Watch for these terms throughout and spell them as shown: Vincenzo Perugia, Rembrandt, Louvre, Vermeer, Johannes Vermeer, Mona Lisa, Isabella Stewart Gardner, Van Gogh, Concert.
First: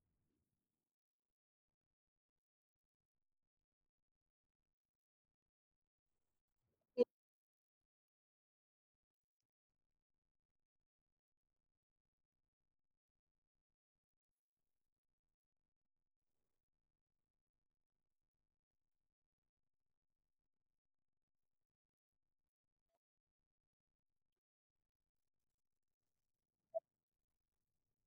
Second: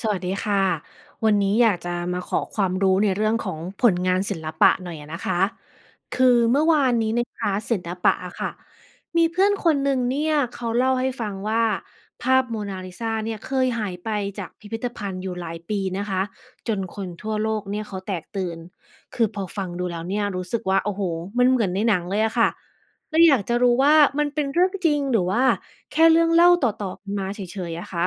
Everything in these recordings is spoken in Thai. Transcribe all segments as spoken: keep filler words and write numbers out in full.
สวัสดีค่ะวันนี้อยากจะมาขอความรู้ในเรื่องของผลงานศิลปะหน่อยอะนะคะคือเมื่อวานนี้ในคลาสศิลปะอะค่ะมีเพื่อนคนหนึ่งเนี่ยเขาเล่าให้ฟังว่าภาพโมนาลิซาเนี่ยเคยหายไปจากพิพิธภัณฑ์อยู่หลายปีนะคะจนคนทั่วโลกเนี่ยเขาแตกตื่นคือพอฟังดูแล้วเนี่ยรู้สึกว่าโอ้โหมันเหมือนในหนังเลยอะค่ะแล้วอยากจะรู้ว่ามันเป็นเรื่องจริงหรือว่าแค่เรื่องเล่าต่อๆกันมาเฉยๆอะคะ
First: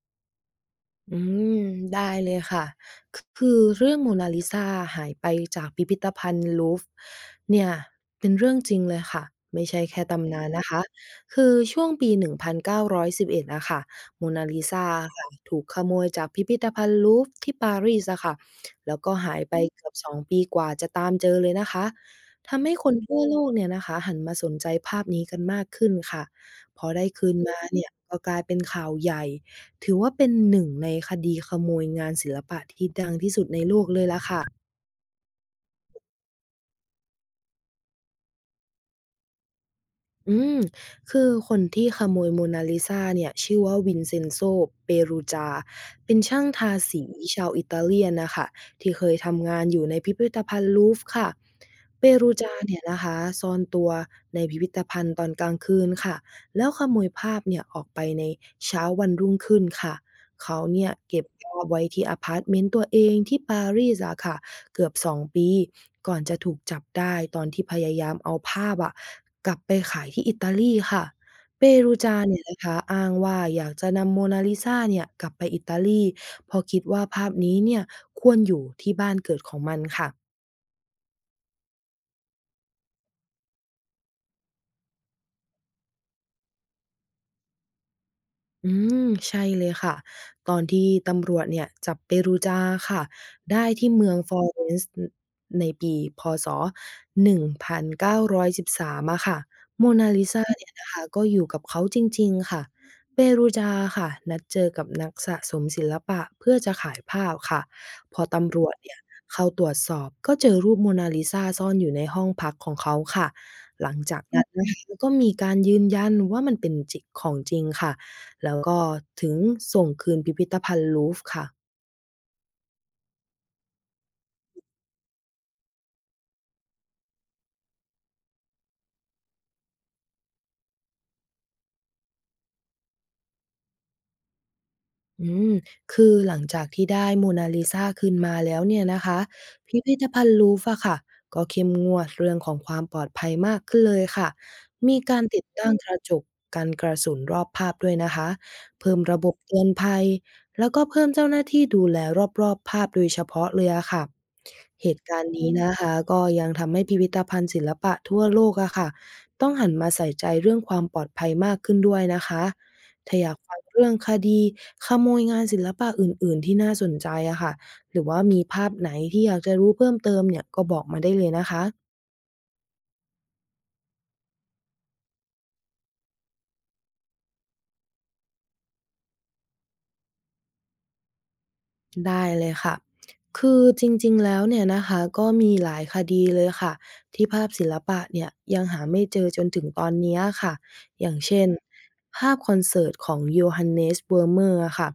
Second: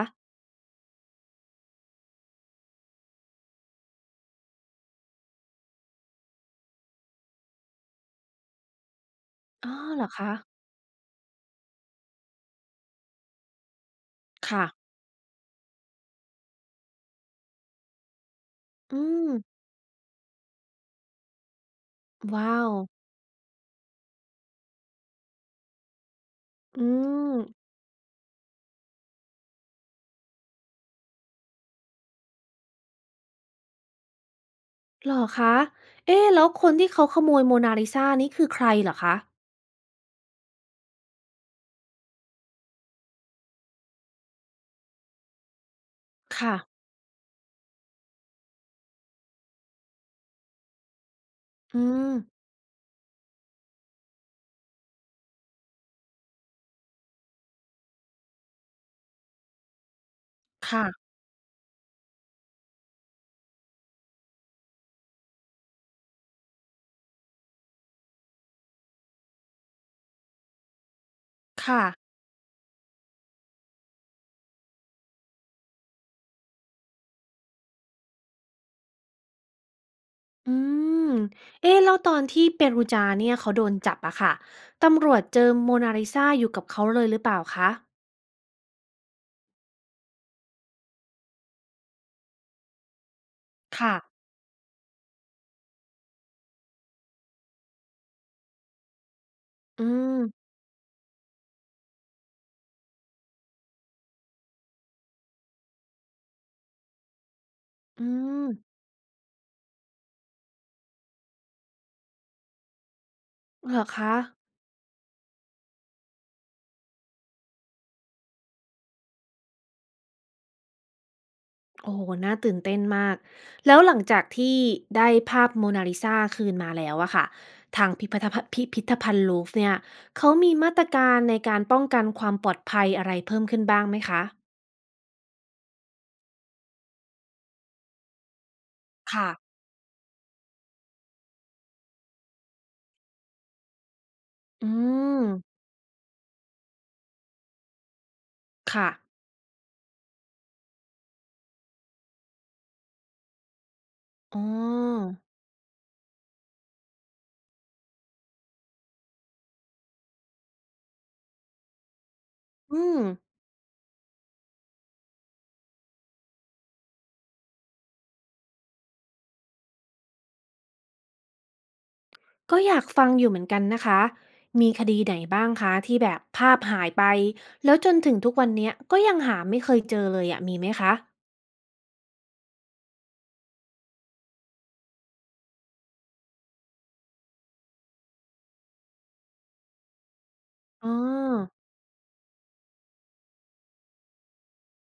อืมได้เลยค่ะคคือเรื่องโมนาลิซาหายไปจากพิพิธภัณฑ์ลูฟร์เนี่ยเป็นเรื่องจริงเลยค่ะไม่อ๋อใช่เหแค่รอคะ ตำนานนะคะคือช่วงปี หนึ่งพันเก้าร้อยสิบเอ็ดอยสิบเอ็ดอะค่ะโมนาลิค่ะ ซาอะค่ะถูกขโมยจากพิพิธภัณฑ์ลูฟร์ที่ปารีสอะค่ะแล้วอืก็ม หายไปเกือบสองปีกว่าจะตามเจอเลยนะคะว้าทำว ให้คนทั่วโลกเนี่ยนะคะหันมาสนใจภาพนี้กันมากขึ้นค่ะพออืได้คืมนมาเนี่ยก็กลายเป็นข่าวใหญ่ ถือว่าเป็นหนึ่งในคดีขโมยงานศิลปะที่ดังที่สุดในโลกเลยล่ะค่ะเหรอคะเอ๊ะแล้วคนที่เขาขโมยโมนาลิซานี่คือใครเหรอคะ อืมคือคนที่ขโมยโมนาลิซาเนี่ยชื่อว่า Vincenzo Perugia เซนโซเปรูจาเป็นช่างค่ะ ทาสีชาวอิตาเลียนนะคะที่เคยทำงานอยู่ในพิพิธภัณฑ์ลูฟร์ค่ะ อืม Perugia เนี่ยนะคะซ่อนตัวในพิพิธภัณฑ์ตอนกลางคืนค่ะแล้วขโมยภาพเนี่ยออกไปในเช้าวันรุ่งขึ้นค่ะ เขาเนี่ยค่ะ เก็บภาพไว้ที่อพาร์ตเมนต์ตัวเองที่ปารีสอะค่ะเกือบสองปีก่อนจะถูกจับได้ตอนที่พยายามเอาภาพอะกลับไปขายที่อิตาลีค่ะ ค่ะ Perugia เนี่ยนะคะอ้างว่าอยากจะนำ Mona Lisa เนี่ยกลับไปอิตาลีเพราะคิดว่าภาพนี้เนี่ยควรอยู่ที่บ้านเกิดของมันค่ะ อืมเอ๊ะแล้วตอนที่เปรูจาเนี่ยเขาโดนจับอะค่ะ ตำรวจเจอโมนาลิซาอยู่กับเขาเลยหรือเปล่าคะ อืมใช่เลยค่ะตอนที่ตำรวจเนี่ยจับเปรูจาค่ะได้ที่ค่ะ เมืองฟลอเรนซ์ในปีพศหนึ่งเก้าหนึ่งสามอยสิบสามอะค่ะโมอืนาม ลิซาเนี่ยนะคะก็อยู่กับเขาจริงๆค่ะเปรูจาค่ะนัดเจอกับนักสะสมศิลปะเพื่อจะขายภาพค่ะอืพอมตำรวจเนี่ยเข้าตรวจสอบก็เจอรูปโมนาลิซาซ่อนอยู่ในห้องพักของเขาค่ะเหรอหลังคะ จากนั้นนะคะก็มีการยืนยันว่ามันเป็นจิของจริงค่ะ แล้วก็ถึงส่งคืนพิพิธภัณฑ์ลูฟร์ค่ะ โอ้โฮน่าตื่นเต้นมาก แล้วหลังจากที่ได้ภาพโมนาลิซาคืนมาแล้วอะค่ะ ทางพิพธภัณฑ์พิพิธภัณฑ์ลูฟร์เนี่ย เขามีมาตรการในการป้องกันความปลอดภัยอะไรเพิ่มขึ้นบ้างไหมคะ อืมคือหลังจากที่ได้โมนาลิซาคืนมาแล้วเนี่ยนะคะค่ะ พิพิธภัณฑ์ลูฟร์อะค่ะก็เข้มงวดเรื่องของความปลอดภัยมากขึ้นเลยค่ะอืมีกาม รติดตั้งกระจกกันกระสุนรอบภาพด้วยนะคะค่ะเพิ่มระบบเตือนภัยแล้วก็เพิ่มเจ้าหน้าที่ดูแลรอบๆภาพโดยเฉพาะเลยอะค่ะอ๋อเหตุการณ์นี้นะคะก็ยังทำให้พิพิธภัณฑ์ศิลปะทั่วโลกอะค่ะต้องหันมาใส่ใจเรื่องความปลอดภัยมากขึ้นด้วยนะคะ อืม ถ้าอยากฟังเรื่องคดีขโมยงานศิลปะอื่นๆที่น่าสนใจอะค่ะหรือว่ามีภาพไหนที่อยากจะรู้เพิ่มเติมเนี่ยก็บอกมาได้เลยนะคะ ก็อยากฟังอยู่เหมือนกันนะคะ มีคดีไหนบ้างคะที่แบบภาพหายไป แล้วจนถึงทุกวันเนี้ยก็ยังหาไม่เคยเจอเลยอะมีไหมคะได้เลยค่ะ คือจริงๆแล้วเนี่ยนะคะก็มีหลายคดีเลยค่ะที่ภาพศิลปะเนี่ยยังหาไม่เจอจนถึงตอนเนี้ยค่ะ อ๋ออย่างเช่นภาพคอนเสิร์ตของโยฮันเนสเวอร์เมอร์ค่ะ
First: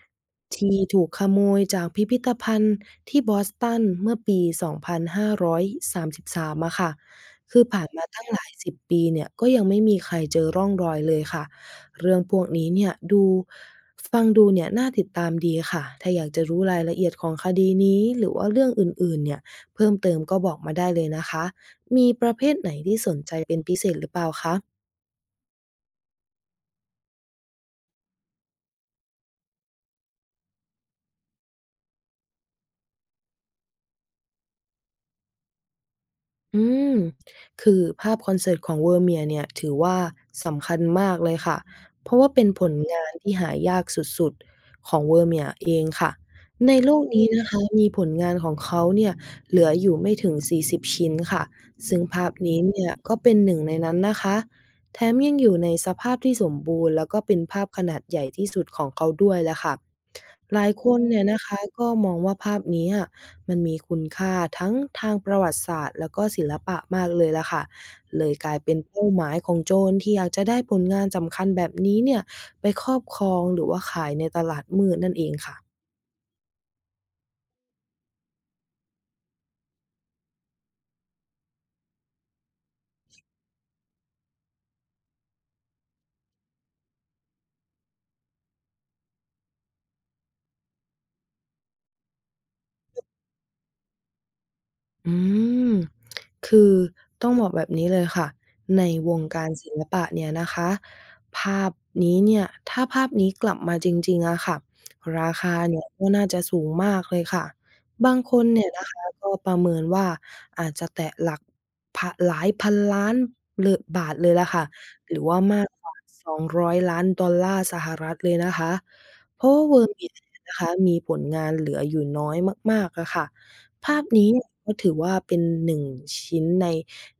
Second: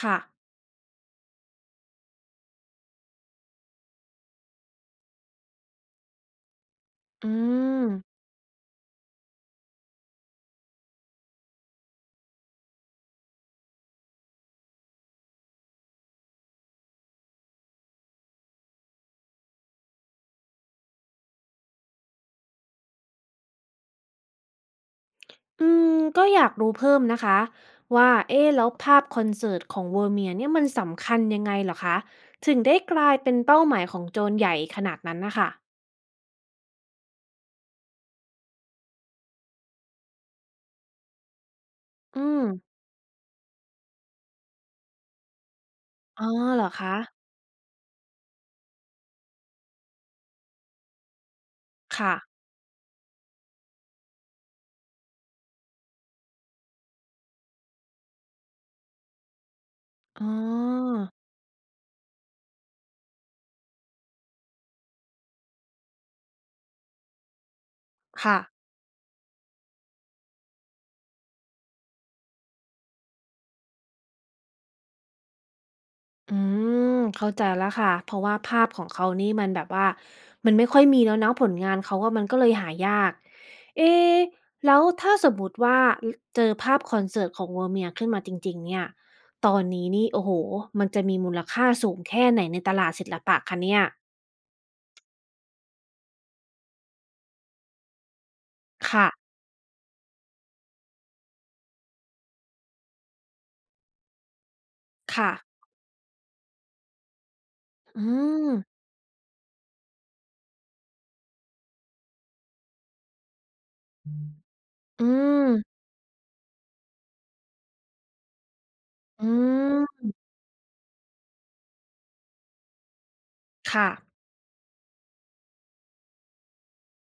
ค่ะที่ถูกขโมยจากพิพิธภัณฑ์ที่บอสตันเมื่อปีสองพันห้าร้อยสามสิบสามองพันห้าร้อยสามสิบสามอะค่ะอืคือผ่าม นมาตั้งหลายสิบปีเนี่ยก็ยังไม่มีใครเจอร่องรอยเลยค่ะเรื่องพวกนี้เนี่ยดู ฟังดูเนี่ยน่าติดตามดีค่ะ ถ้าอยากจะรู้รายละเอียดของคดีนี้หรือว่าเรื่องอื่นๆเนี่ยเพิ่มเติมก็บอกมาได้เลยนะคะ มีประเภทไหนที่สนใจเป็นพิเศษหรือเปล่าคะ อืมก็อยากรู้เพิ่มนะคะว่าเอ๊ะแล้วภาพคอนเสิร์ตของเวอร์เมียร์เนี่ยมันสำคัญยังไงเหรอคะถึงได้กลายเป็นเป้าหมายของโจรใหญ่ขนาดนั้นนะคะอืมคือภาพคอนเสิร์ตของเวอร์เมียร์เนี่ยถือว่าสำคัญมากเลยค่ะ เพราะอืว่าเป็มนผลงานที่หายากสุดๆของเวอร์เมียร์เองค่ะ อ๋อเหรอในคะโลกนี้นะคะมีผลงานของเขาเนี่ยเหลืออยู่ไม่ถึงสี่สิบชิ้นค่ะ ซึ่งค่ะภาพนี้เนี่ยก็เป็นหนึ่งในนั้นนะคะแถมยังอยู่ในสภาพที่สมบูรณ์แล้วก็เป็นภาพขนาดใหญ่ที่สุดของเขาด้วยแหละค่ะอ๋หลายคอนเนี่ยนะคะก็มองว่าภาพนี้ มันมีคุณค่าทั้งทางประวัติศาสตร์แล้วก็ศิลปะมากเลยล่ะค่ะ เลยค่ะ กลายเป็นเป้าหมายของโจรที่อยากจะได้ผลงานสำคัญแบบนี้เนี่ยไปครอบครองหรือว่าขายในตลาดมืดนั่นเองค่ะ อืมเข้าใจแล้วค่ะเพราะว่าภาพของเขานี่มันแบบว่ามันไม่ค่อยมีแล้วเนาะผลงานเขาก็มันก็เลยหายากเอ๊ะแล้วถ้าสมมุติว่าเจอภาพคอนเสิร์ตของ Vermeer ขึ้นมาจริงๆเนี่ยตอนนี้นี่โอ้โหมันจะมีมูลค่าสูงแค่ไหนในตลาดศิลปะคะเนี่ยอืมคือต้องบอกแบบนี้เลยค่ะ ในค่ะวงการศิลปะเนี่ยนะคะภาพนี้เนี่ยถ้าภาพนี้กลับมาจริงๆอะค่ะราคาค่ะเนี่ยก็น่าจะสูงมากเลยค่ะ อืบางคนมเนี่ยนะคะก็ประเมินว่าอาจจะแตะหลักพะหลายพันล้านเลอบาทเลยล่ะค่ะอืหรือว่ามมากกว่าสอง ศูนย์ ศูนย์ลานดอลลาร์สหรัฐเลยนะคะ อืเพราะว่า ม Vermeer เนี่ยนะคะมีผลงานเหลืออยู่น้อยมากๆอะค่ะ ค่ะภาพนี้ก็ถือว่าเป็นหนึ่งชิ้นใน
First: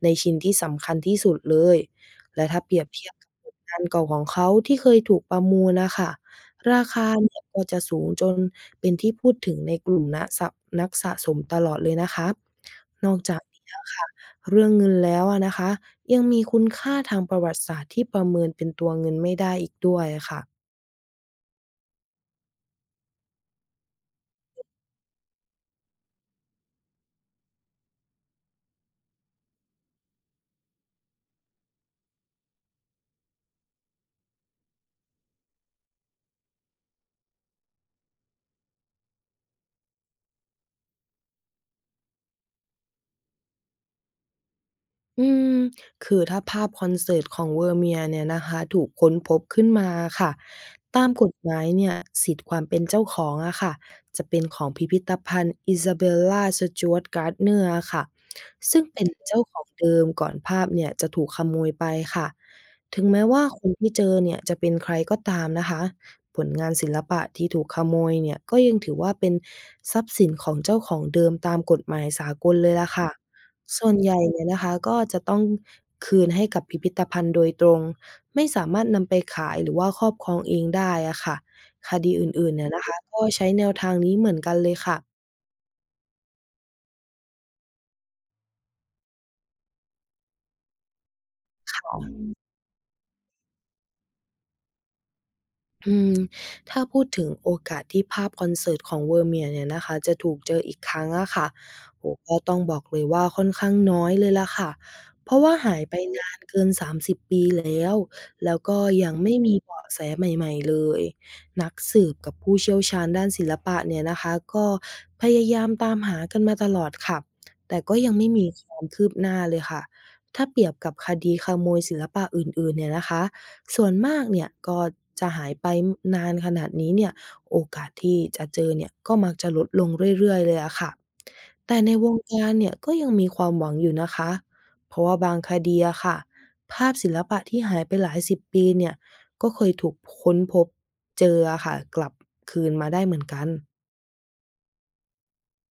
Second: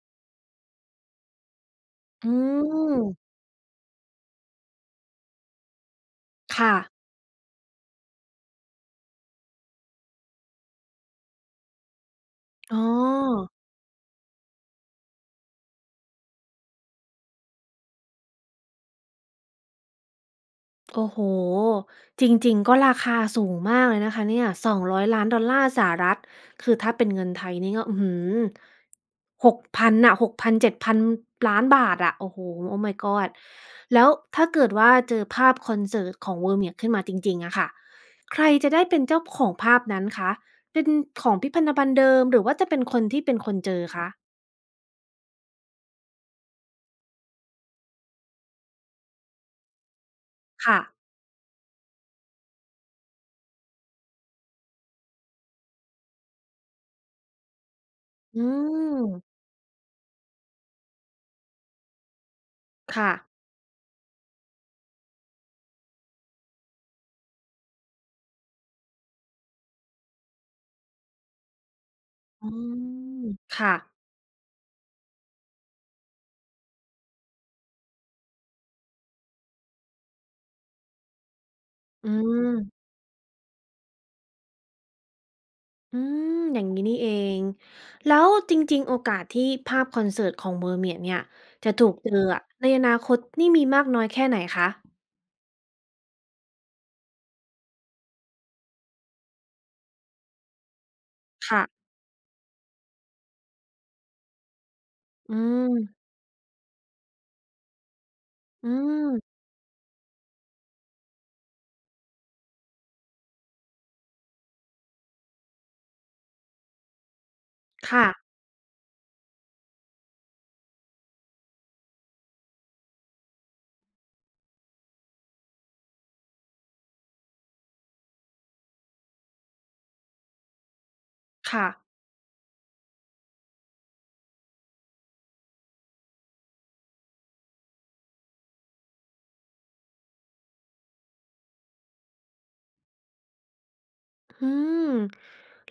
ในชิ้นที่สำคัญที่สุดเลย อืและถ้าเปรียบมเทียบกับผลงานเก่าของเขาที่เคยถูกประมูลน่ะค่ะค่ะราคาเนี่ยก็จะสูงจนเป็นที่พูดถึงในกลุ่มนะสะนักสะสมตลอดเลยนะคะอ๋นอกจากอ นี้อะค่ะเรื่องเงินแล้วอะนะคะยังมีคุณค่าทางประวัติศาสตร์ที่ประเมินเป็นตัวเงินไม่ได้อีกด้วยอะค่ะ โอ้โฮจริงๆ ก็ราคาสูงมากเลยนะคะเนี่ยสองร้อยล้านดอลลาร์สหรัฐคือถ้าเป็นเงินไทยนี่ก็อื้อฮือหกพันน่ะหก ศูนย์ ศูนย์ ศูนย์ เจ็ด ศูนย์ ศูนย์ ศูนย์ ศูนย์ ศูนย์ ศูนย์บาทอะโอ้โฮ Oh my god แล้วถ้าเกิดว่าเจอภาพคอนเสิร์ตของ Vermeer ขึ้นมาจริงๆอะค่ะใครจะได้เป็นเจ้าของภาพนั้นคะ เป็นของพิพันธภัณฑ์เดิมหรือว่าจะเป็นคนที่เป็นคนเจอคะอืมคือถ้าภาพคอนเสิร์ตของเวอร์เมียร์เนี่ยนะคะถูกค้นพบขึ้นมาค่ะค่ะตามกฎหมายเนี่ยสิทธิ์ความเป็นเจ้าของอะค่ะจะเป็นของพิพิธภัณฑ์ Isabella s t จ w a r t Gardner อร์ค่ะอืซึ่งเป็นมเจ้าของเดิมก่อนภาพเนี่ยจะถูกขโมยไปค่ะถึงค่ะแม้ว่าคนที่เจอเนี่ยจะเป็นใครก็ตามนะคะผลงานศิลปะที่ถูกขโมยเนี่ยก็ยังถือว่าเป็นทรัพย์สินของเจ้าของเดิมตามกฎหมายสากอืลเลยล่ะค่ะ มค่ะส่วนใหญ่เนี่ยนะคะก็จะต้องคืนให้กับพิพิธภัณฑ์โดยตรงไม่สามารถนำไปขายหรือว่าครอบครองเองได้อะค่ะคอืดีอื่ม นๆเนี่ยนะคะก็ใช้แนวทางนี้เหมือนกันเลยค่ะ อืมอย่างนี้นี่เองแล้วจริงๆโอกาสที่ภาพคอนเสิร์ตของ Mermaid เนี่ยจะถูกเจออะในอนาคตนี่มีมากน้อยแค่ไหนคะอืมถ้าพูดถึงโอกาสที่ภาพคอนเสิร์ตของ Vermeer เนี่ยนะคะจะถูกเจออีกครั้งอะค่ะค่ะโอ้โฮก็ต้องบอกเลยว่าค่อนข้างน้อยเลยล่ะค่ะเพอืราะว่าหายไปมนานเกินสามสิบปีแล้วแล้วอืก็ยังไม่มมีเบาะแสใหม่ๆเลยนักสืบกับผู้เชี่ยวชาญด้านศิลปะเนี่ยนะคะก็พยายามตามหากันมาตลอดค่ะแต่ก็ค่ะยังไม่มีความคืบหน้าเลยค่ะถ้าเปรียบกับคดีขโมยศิลปะอื่นๆเนี่ยนะคะ ส่วนมากเนี่ยก็จะหายไปนานขนาดนี้เนี่ยโอกาสที่จะเจอเนี่ยก็มักจะลดลงเรื่อยๆเลยอะค่ะค่ะแต่ในวงการเนี่ยก็ยังมีความหวังอยู่นะคะเพราะว่าบางคดีอะค่ะภาพศิลปะที่หายไปหลายสิบปีเนี่ยก็เคยถูกค้นพบเจออะค่ะกลับคืนมาได้เหมือนกัน อืม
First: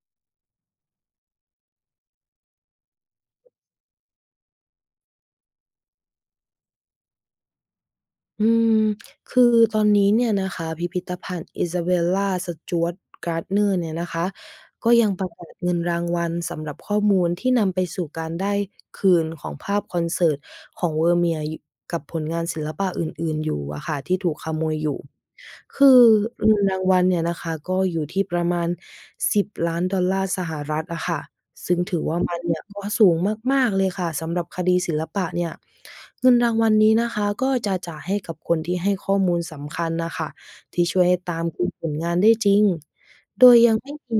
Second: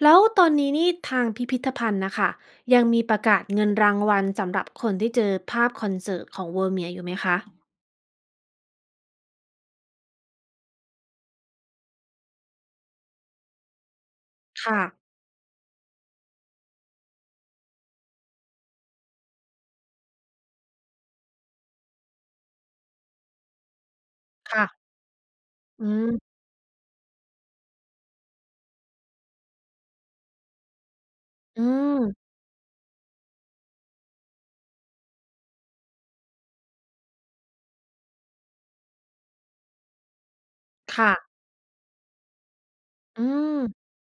แล้วตอนนี้นี่ทางพิพิธภัณฑ์น่ะค่ะยังมีประกาศเงินรางวัลสำหรับคนที่เจอภาพคอนเสิร์ตของ Mermaid อยู่ไหมคะอืมคือตอนนี้เนี่ยนะคะพิพิธภัณฑ์ Isabella Stewart Gardner เนี่ยนะคะค่ะก็ยังประกาศเงินรางวัลสำหรับข้อมูลที่นำไปสู่การได้คืนของภาพคอนเสิร์ตของ Vermeer อยู่กับผลงานศิลปะอื่นๆอยู่อะค่ะที่ถูกขโมค่ะยอยู่อืคือมเงินรางวัลเนี่ยนะคะก็อยู่ที่ประมาณสิบ 0อลลาร์สหรัฐอะค่ะ อืซึ่งถือว่ามมันเนี่ยก็สูงมากๆเลยค่ะสำหรับคดีศิลปะเนี่ยเงินรางวัลนี้นะคะก็จะจ่ายให้กับคนที่ให้ข้อมูลสำคัญน่ะค่ะที่ช่วยค่ะให้ตามกลุ่มผลงานได้จริงอืโดยยังม ไม่มี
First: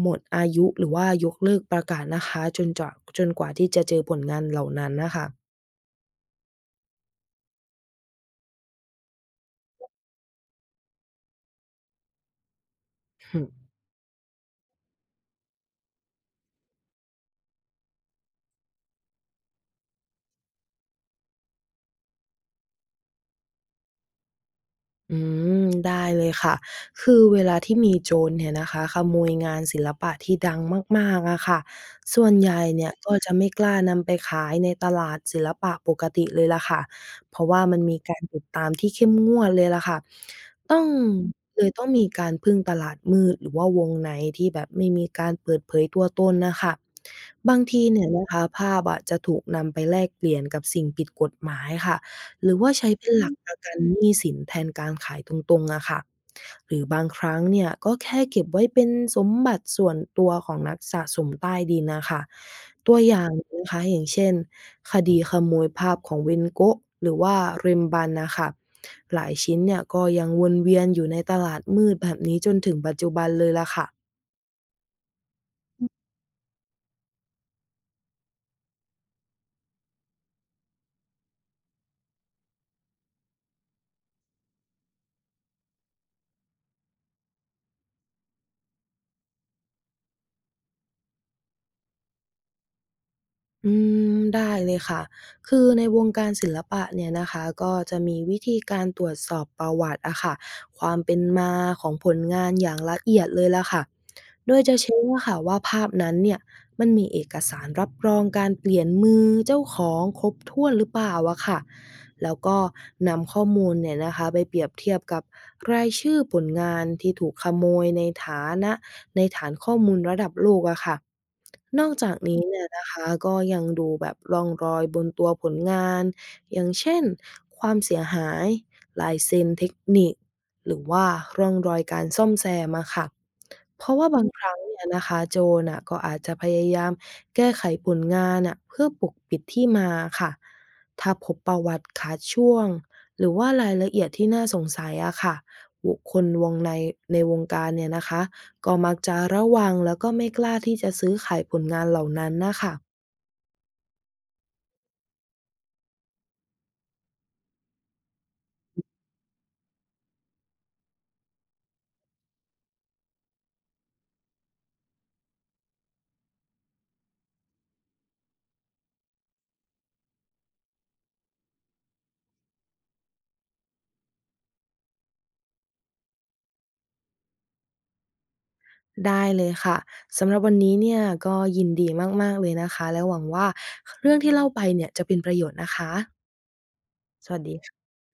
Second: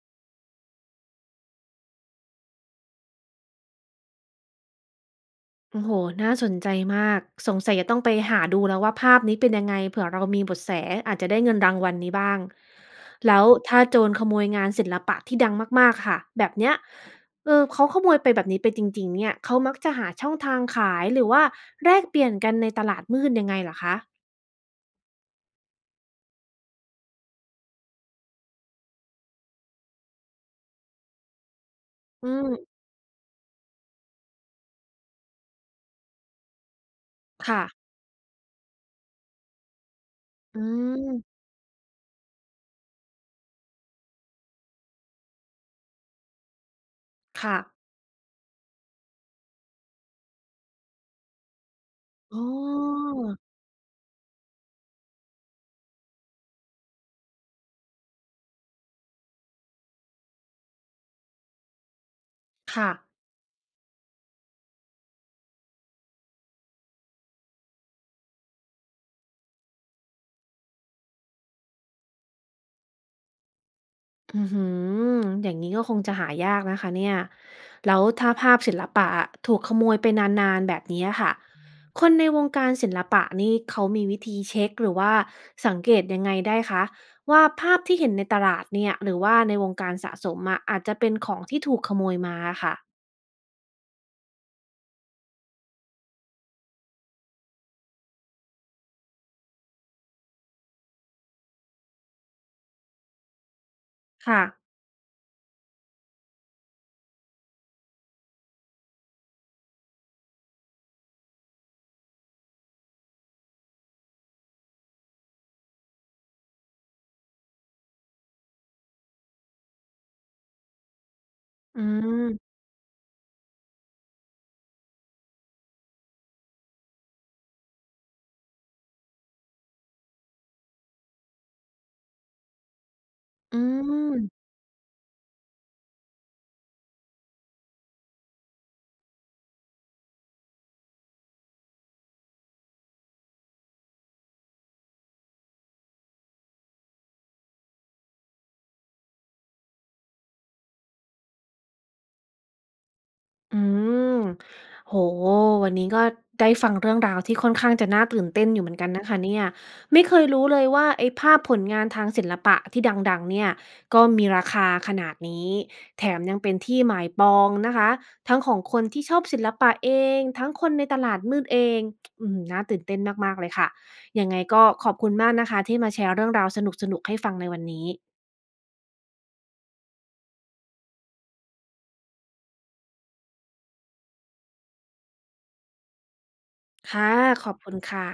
หมดอายุหรือว่ายกเลิกประกาศนะคะจนจะจนกว่าที่จะเจอผลงานเหล่านั้นน่ะค่ะโอ้โหน่าสนใจมาก สงสัยจะต้องไปหาดูแล้วว่าภาพนี้เป็นยังไงเผื่อเรามีเบาะแสอาจจะได้เงินรางวัลนี้บ้างหืแล้อ วถ้าโจรขโมยงานศิลปะที่ดังมากๆค่ะแบบเนี้ยเออเขาขโมยไปแบบนี้ไปจริงๆเนี่ยเขามักจะหาช่องทางขายหรือว่าแลกเปลี่ยนกันในตลาดมืดยังไงเหรอคะอืมได้เลยค่ะคือเวลาที่มีโจรเนี่ยนะคะขโมยงานศิลปะที่ดังมากๆอะค่ะส่อืวนมใหญ่เนี่ยก็จะไม่กล้านำไปขายในตลาดศิลปะปกติเลยล่ะค่ะเพราะว่าค่ะมันมีการติดตามที่เข้มงวดเลยล่ะค่ะอืต้องมเลยต้องมีการพึ่งตลาดมืดหรือว่าวงในที่แบบไม่มีการเปิดเผยตัวตนน่ะค่ะบาค่ะงทีเนี่ยนะคะภาพอะจะถูกนำไปแลกเปลี่ยนกับสิ่งผิดกฎหมายค่ะ อ๋หรือว่าใช้อเป็อนหลัมกประกันหนี้สินแทนการขายตรงๆอะค่ะหรือบางครั้งเนี่ยก็แค่เก็บไว้เป็นสมบัติส่วนตัวของนักสะสมใต้ดินน่ะค่ะค่ะ ตัวอย่างนะคะอย่างเช่นคดีขโมยภาพของ Van Gogh หรือว่า Rembrandt น่ะค่ะหลายชิ้นเนี่ยก็ยังวนเวียนอยู่ในตลาดมืดแบบนี้จนถึงปัจจุบันเลยล่ะค่ะ อือฮืออย่างนี้ก็คงจะหายากนะคะเนี่ยแล้วถ้าภาพศิลปะถูกขโมยไปนานๆแบบนี้ค่ะคนในวงการศิลปะนี่เขามีวิธีเช็คหรือว่าสังเกตยังไงได้คะว่าภาพที่เห็นในตลาดเนี่ยหรือว่าในวงการสะสมอะอาจจะเป็นของที่ถูกขโมยมาค่ะอืมได้เลยค่ะ คือในวงการศิลปะเนี่ยนะคะก็จะมีวิธีการตรวจสอบประวัติอะค่ะความเป็นมาของผลงานอย่างละเอียดเลยล่ะค่ะค่ะโดยจะเช็คว่าค่ะว่าภาพนั้นเนี่ย มันมีเอกสารรับรองการเปลี่ยนมือเจ้าของครบถ้วนหรือเปล่าอะค่ะแล้วก็นำข้อมูลเนี่ยนะคะไปเปรียบเทียบกับรายชื่อผลงานที่ถูกขโมยในฐานะในฐานข้อมูลระดับโลกอะค่ะอืนอกจากนี้มเนี่ยนะคะก็ยังดูแบบร่องรอยบนตัวผลงาน อย่างเช่นความเสียหายลายเซ็นเทคนิคหรือว่าร่องรอยการซ่อมแซมอะค่ะ อืเพราะว่าบางคม รั้งเนี่ยนะคะโจรน่ะก็อาจจะพยายามแก้ไขผลงานน่ะเพื่อปกปิดที่มาค่ะถ้าพบประวัติขาดช่วงหรือว่ารายละเอียดที่น่าสงสัยอะค่ะบุคคลวงในในวงการเนี่ยนะคะก็มักจะระวังแล้วก็ไม่กล้าที่จะซื้อขายผลงานเหล่านั้นนะค่ะอืมโหวันนี้ก็ได้ฟังเรื่องราวที่ค่อนข้างจะน่าตื่นเต้นอยู่เหมือนกันนะคะเนี่ยไม่เคยรู้เลยว่าไอ้ภาพผลงานทางศิลปะที่ดังๆเนี่ยก็มีราคาขนาดนี้ แถมยังเป็นที่หมายปองนะคะ ทั้งของคนที่ชอบศิลปะเอง ทั้งคนในตลาดมืดเอง อืม น่าตื่นเต้นมากๆ เลยค่ะยังไงก็ขอบคุณมากนะคะที่มาแชร์เรื่องราวสนุกๆให้ฟังในวันนี้ได้เลยค่ะสำหรับวันนี้เนี่ยก็ยินดีมากๆเลยนะคะและหวังว่าเรื่องที่เล่าไปเนี่ยจะเป็นประโยชน์นะคะค่ะสวัสขอดีบคุณค่ะ